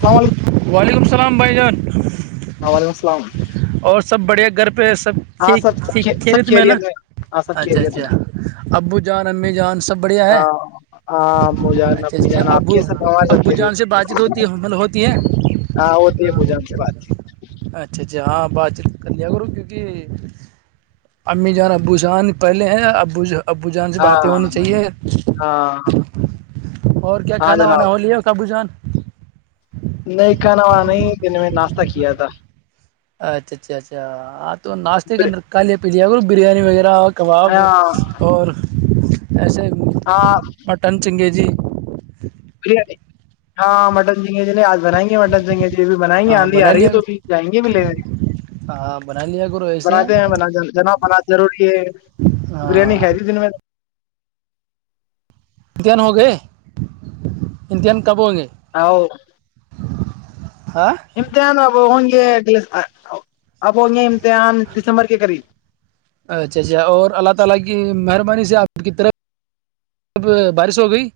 السلام علیکم وعلیکم السلام بھائی جان ہ وعلیکم السلام اور سب بڑے گھر پہ ہاں سب سب سبیکھیے ت نا خیریت میں ہاں سب اچھا خیریت اچھا میں ابو جان امی جان سب بڑھیا ہے ہ ہاں مجان اچھا ابو اس کیا جان آپ ابو کے سب ہمارے سب ابو خیریت جان سے بات چیت ہوتی حمل ہوتی ہے ہاں ہوتی ہے مجان سے بات چیت اچھا اچھا ہاں بعد چ کر لیا کرو کیونکہ امی جان ابو جان پہلے ہیں ابو جان ابو جان سے باتیں ہاں ہونی چاہیے ہاں اور کیا ہاں کھانا جناب وانا ہو رہ ہے کاابو جان نہیں کھانا وانا نہیں نے میں نے ناشتہ کیا تھا اچھا اچھا اچھا ہاں تو ناشتے کے بر- اندر کالے ب یہیا کو بریانی وغیرہ کباب ہاں اور ایسے ہاں جی بریانی ہاں مٹن جن بنائیں گے مٹن چنگ جی بھی بنائیں گے ہاں آندھی آ بنا رہی ہے لیا تو پ جائیں گے بھی لے ہاں بنا لیا کرو ایسے بناتے ہیں ب جنا بنات ضور یہ ہاں بریانی کھائی ت دن میں امتحان ہو گئے امتحان کب ہوں گے ہ ہاں ہم ت آ نا اب ہوں گے امتحان دسمبر کے قریب اچھا اچھا اور اللہ تعالی کی مہربانی سے آپ کی طرف بارش ہو گئی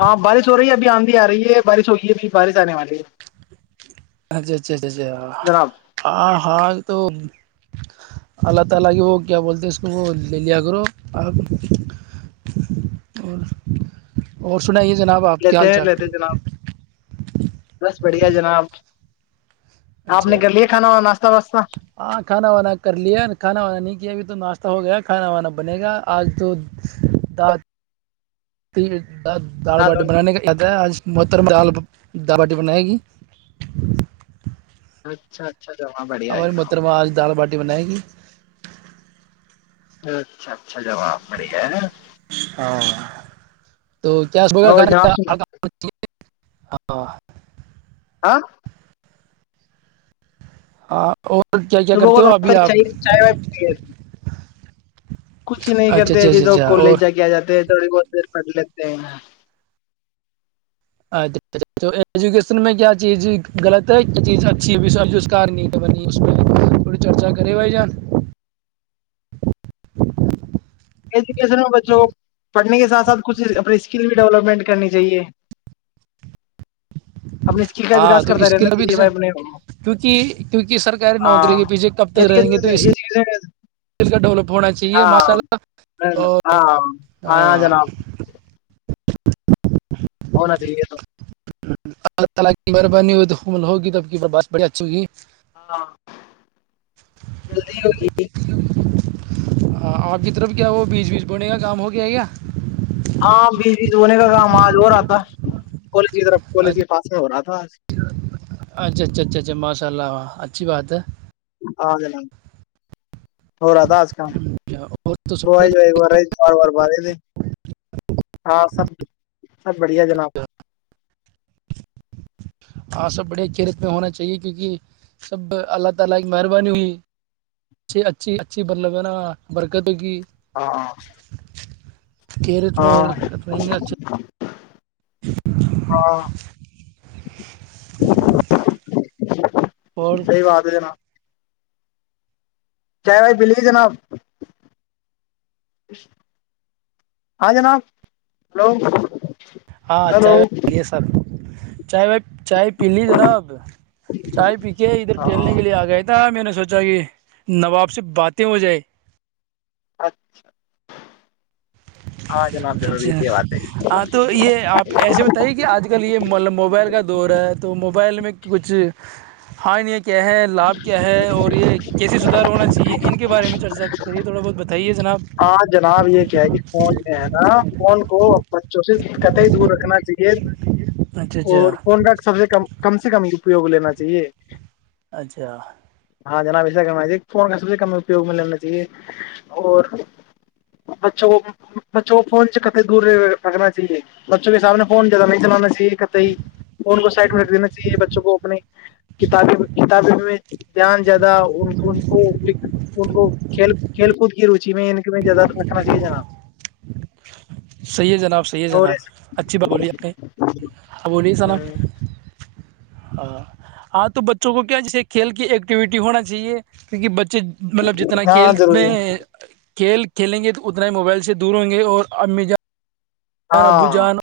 ہاں بارش ہو رہی ہے ابھی آندھی آ رہی ہے بارش ہوگئی ہے ابھی بارش آنے والی ہے اچھا اچھا اچھا اچھا جناب آ ہال تو اللہ تعالی کی وہ کیا بولتے ہیں اس کو وہ لے لیا کرو آپ اور اور سنا یہ لیتے ہیں لیتے جناب بس بڑھیا جناب آپ نے اچھا کر لیا کھانا اور ناشتہ واشتہ ہاں کھانا وانا کر لیا کھانا وانا نہیں کیا ابھی تو تو ناشتہ ہو گیا کھانا وانا بنے گا آج تو د تی دال باٹی بنانے کا آیاد ہے آج متر دال د باٹی بنائے گی اچھا جناب بڑھیا ہے ہماری متر جناب میں آج دال باٹی رٹی بنائے گ اچھا اچھا جواب بڑی ہے تو کیا اور جناب کھانے سنا ا ہاں ہاں اور کیا کیا صبح کو کرتے ہو ابھی چ آپ چائے وائے پ کچھ ہی نہیں اچھا کرتے اچھا ابھی اچھا تو اچھا کالج اور جا کے آ جاتے ہیں تھوڑی بہت دیر پڑ لیتے ہیں ن اچھ ایجوکیشن میں کیا چیز غلط ہے کیا چیز اچھی ہےکار بنی اس پہ تھڑی چرچا کرے بھائی جان ایجوکیشن میں بچوں کو پڑھنے کے ساتھ ساتھ کچھ اپنی اسکل بھی ڈیولپمنٹ کرنی چاہیے اپنی اسکل کا ہاں وکاس تو کرتا رہنا اسکل بھی چاہیے بھائی اپنے کیکہ کیونکہ سرکاری ہاں نوکری کے پیچھے کب تک رہیں گے تو ایجوکیشن ایجوکیشن اسک کا ڈیولپ ہونا چاہیے ماشاء اللہ ہ اور ہاں ہاں ہاں جناب ہونا دے تو اللہ تعالی کی مہربانی ہوئی تومل ہوگی تب کی بات بڑی اچھی ہوگی ہاں جلدی ہوگی آپ کی طرف کیا ہو بیج بیج بڑنے کا کام ہو گیا ہے کیا ہاں بیچ بیچ ہونے کا کام آج ہو رہا تھا کالج کی طرف کالج کے پاس میں ہو رہا تھا اچھا اچھا اچھا اچھا ماشاء اللہ اھ اچھی بات ہے ہاں ج ن ہو رہا تھا آج کل اور تو ب سب رہے چار بار ب رہے تھے ہاں سب سب بڑھیا جناب ہاں سب بڑے کییرت میں ہونا چاہیے کیونکہ سب اللہ تعالی کی مہربانی ہوئی ا اچھی اچھی بدلب برکتوں کی ہاں ہ کھیرت میں ہاں اور رہیں گے اچھے ہاں اور صحی بات ہے ہے نا چائے وائے ملیے جناب ہاں جناب ہلو ہاں اچھا ہلو ہے سر چائے و چائے پی لی جناب چائے پی کے ادھر ٹھیلنے ہاں کے لیے آ گیا تھا میں نے سوچا کہ نواب سے باتیں ہو جائے اچھا اچھا ہے ہاں تو یہ آپ ایسے بتائیے کہ آج کل یہ موبائل کا دور ہے تو موبائل میں کچھ ہاں نہیں کیا ہے لابھ کیا ہے اور یہ کیسے سدار ہونا چاہیے ان کے بارے میں چرچا کریے تھوڑا بہت بتائیے جناب ہو ج نا کوون کو بچوں سے کت ہی دور رکھنا چاہیے اچھا اچھا اور کون کاا سبز کام کم سے کم یہ اپیوگ لینا چاہیے اچھا ہاں جناب ایسا کرنا چاہی فون کا سب سے کم اپوگ میں لینا چاہیے اور بچوں کو بچوں کو فون سے کتے دور پکنا چاہیے بچوں کے سامنے فون زیادہ نہیں چلانا چ کت فون کو سائڈ مٹ دا چاہیے بچوں کو اپنے کتابیں کتابیں میں دھیان زیادہ ان کو ان کو کل کھیل کود کی روچی میں ان زیادہ رکھنا چاہیے جناب صحیح ہے جناب صحیح ہے اور جناب اچھی بات بولیے اپ نے ا بولیے سناب ہاں ہاں تو بچوں کو کیا جیسے کھیل کی ایکٹیویٹی ہونا چاہیے کیونکہ بچ مطلب جتنا ہاں کھیل ضروری میں ہے کھیل کھیلیں گے تو اتنا ہی موبائل سے دور ہوں گے اور اب میں جان ج ابو ہاں جانو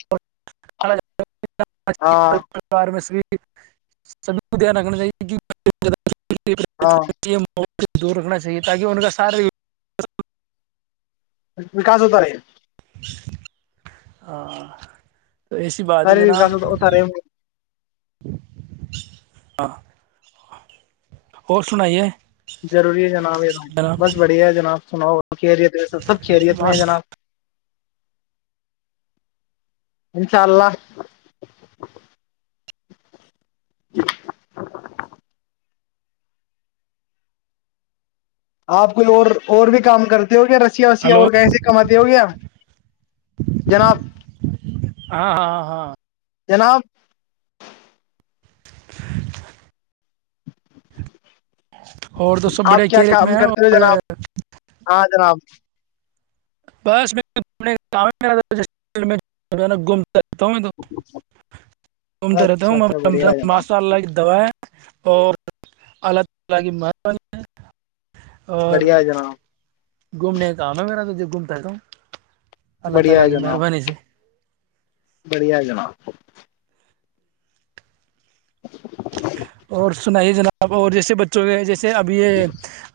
ہاں الگا ار میںس بھی ٹھ سبھی کو دھیان رکھنا چاہیے کہ ہاں تی م دور رکھنا چاہیے تاکہ ان کا سار کاس ہوتا رہے ہ ساری وکاس ہو تو اتا رہ ہے ہاں اور سنائیے روری ہے جناب ایک دم جناب بس بڑھیا ہے جناب سناو خیریت ہے سب سب خیریت میں ہے جناب انشاء اللہ ج آپ کوئی اور اور بھی کام کرتے ہو گیا رسییا وسییا ہلو اور کہیں سے کماتے ہو گیا جناب ہاں ہاں ہاں جناب ہ اور تو سب بڑے آپ کیا کیریت میں کام ہے کرتے ہو جناب اور ہاں جناب بس میں اان گم رہتا ہوں میں تو گھومتا رہتا اچھا ہوں اچھا بڑھیا ہے جناب ماشاء اللہ کی دوائیں اور اللہ تعالی کی مرب اور بڑھیا ہے جناب گھومنے کام ہے میرا تو ج گھومتا ہے تو [unintelligible] بڑھیا ہے جناب بڑھیا ہے جناب [unintelligible] اور سنائیے جناب اور جیسے بچوں کے جیسے [unintelligible] سے ابھی یہ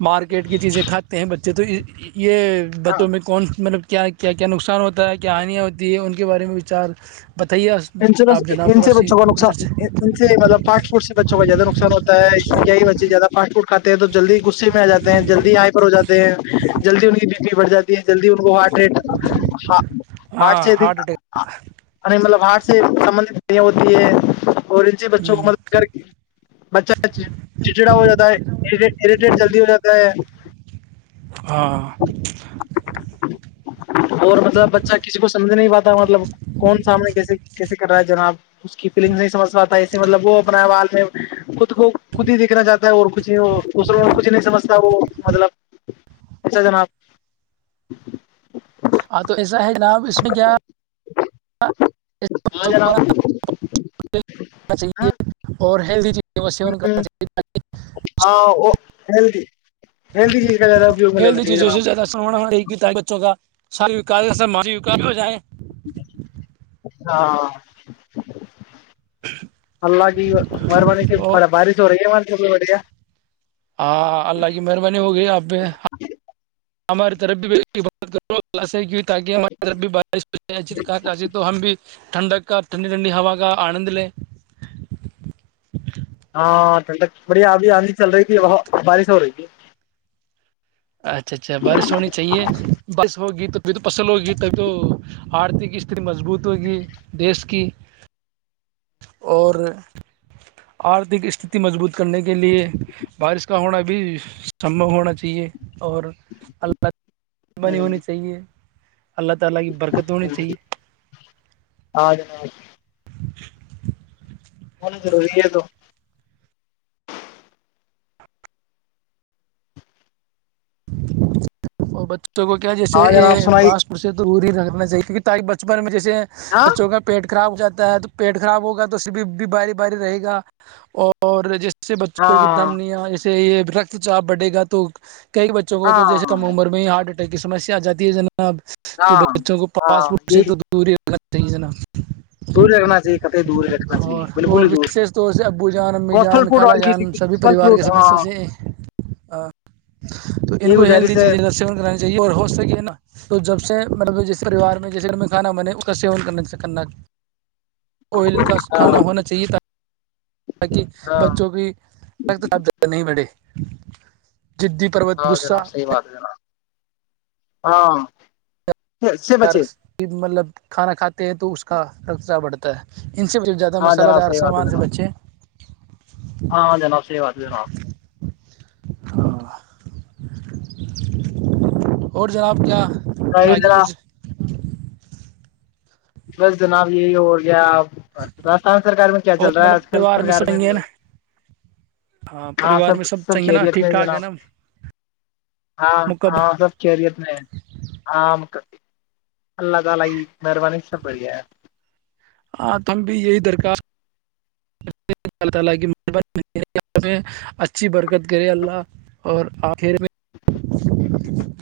مارکیٹ کی چیزیں کھاتے ہیں بچے تو [unintelligible] ج [unintelligible] یہ ہاں بتوں میں کون مطلب کیا [unintelligible] کیا کیا نقصان ہوتا ہے کیا ہانیاں ہوتی ہے ان کے بارے میں وچار [unintelligible] بتائیے انس آپ جناب ان تھوڑا سے سی بچوں کو سے۔ نقصانطلب پ ف سے ب [unintelligible] اس کا زیاہ نقصان ہوتا ہے [unintelligible] سنچے زدہاسٹ [unintelligible] کاتے ہیں تو جلدی غصے میں آ جاتے ہیں جلدی آاں پر ہو جاتے ہیں جلدی ان کی [unintelligible] پڑ جاتی جلدی ان کو ہارٹ [unintelligible] ہ آٹ ہاں سے ہارٹ اٹیک [unintelligible] مطلب ہ سے سب ہوتی ہے [unintelligible] اور ان سے بچوں کو مدد کر کے بچہ چچا ہو جاتا ہےریٹیٹ جلدی ہو جاتا ہے [unintelligible] ہاں اور مطلب بچہ کسی کو سمجھ نہیں پاتا مطلب کون سامنے کیسے کیسے کر رہا ہے جناب [unintelligible] اس کی فیلنگ نہیں سجھ پاتا ہے [unintelligible] مطلب وہ اپناال میں خود کو خود ہی دیکھنا چاہتا ہے اور کچھ دوسروں کچھ نہیں سمجھتا وہ مطلب [unintelligible] اچھا جناب [unintelligible] ہاں تو ایسا ہے جناب اس میں کیا ہاں جناب چاہے ہاں اور [unintelligible] لدی [unintelligible] د وہ سیونن کرنا چاہیے [unintelligible] ہی [unintelligible] ہیلدی چیزوں سے جناب زیادہ ستا بچوں کا [unintelligible] ساری و ہو جائے [unintelligible] ہاں [unintelligible] اللہ جی مہربانی سے اور بڑا بارش ہو رہی ہے ماں [unintelligible] چ بڑیا [unintelligible] ہاں اللہ کی مہربانی ہوگئی آپ بھی [unintelligible] ہماراری طرف بھی بات کرو کی [unintelligible] تاکہ ہماری بھی بارش ہو تو ہم بھی ٹھڈک کا ٹنڈی ٹھنڈی ہوا کا [unintelligible] آنند لے ہاں ٹھنڈک بڑھیا ابھی آندھی چل رہی تھی بت بارش ہو رہی تھی اچھا اچھا بارش ہونی چاہیے بارش ہوگی تو م تو پس لو گی تب تو آرتک اتنی مضبوط ہوگی دیش کی اور آرتھک استھھی مضبوط کرنے کے لیے بارش کا ہونا بھی بھی سمبھو ہونا چاہیے اور اللہ مہربانی ہونی چاہیے اللہ تعالی کی برکت ہونی چاہیے ہاں جناب ہونا ضروری ہے تو اور بچوں تو وہ کیا جیسے ہاں جناب ا سنائی پاس پ سے توور ہی رہ نا چاہے کیونکہ ت بچپن میں ب ہاں چوں کاا پیٹ کے خراب ہو جاتا ہے تو پیٹ خراب ہوگا تو اس بھی بھی باری باری رہے گا اور جیسے اس سے بچوں کی دم ہاں نہیںیا اس یہ رکت چاپ بڑھے گا تو کئی بچوں کو تو جیسے ہاں کمر میں ہی ہارڈ سم آ جاتیہ جن ا تو ہاں بچوں کو ہاں پاسپورٹ سے یہی تو دوری صحی ہے نا دور رکھنا چاہیے قطعی دور رکھنا چاہیے اور بالکل اور ہی دور وشش طور سے ابو جان امی اور پھل جان فروٹ خالا والی چیز جان سبھی پھل پریوار فروٹ کے سدسوں ہاں سے تو ان یہ کو ہیلدی گزارش ہے چیزیں سیون کرا چاہیے اور ہو سکے نا تو جب اس سے مطلب جس پریوار میں جیسے ہم میں کھانا بنے اس کا سیون کرنا کرنا آئل کا ہاں کھانا ہونا چاہیے ت ہاں بچوں کی س زیادہ نہیں بھے جدی پروت ہاں غصہ جناب صحیح بات ہے جناب ہاں اس سے بچے گ مطلب کھانا کھاتے ہیں تو اس کا رقچہ بڑھتا ہے ان سے زیادہ ہاں مصالحہ دار سامان سے بچے ہاںاں جناب صحیح بات ہے جناب ہ اور جناب کیا اور یہ آگے کچھ جناب بس جناب یہی ہو گیا اب راجستھان سرکار میں کیا چل اور رہا ہے مطلب آج کل پریوار سرکار سب میں چنگے ہے نا ہاں پریوار میں سب سب چنگے نا خیریت ٹھیک میں ٹھاک ہے جناب نا ہاں مکب ہاں سب خیریت میں آ اللہ تعالی مہربانی سب بڑھیا ہے ہاں تم بھی یہی درخواست تعالی کی اچھی برکت کرے اللہ اور آخر میں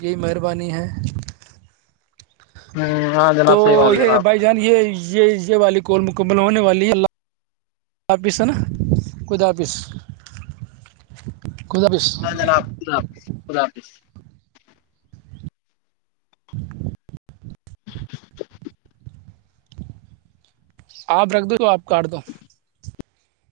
یہی مہربانی ہے ہاں تو جناب صحیح بات ہے یہ جناب بھائی جان یہ یہ یہ والی کول مکمل ہونے والی ہے اللہ آفس ہے نا خد آفس ہاں جناب خدپ خدپ بس آپ رکھ دو تو آپ کاٹ دو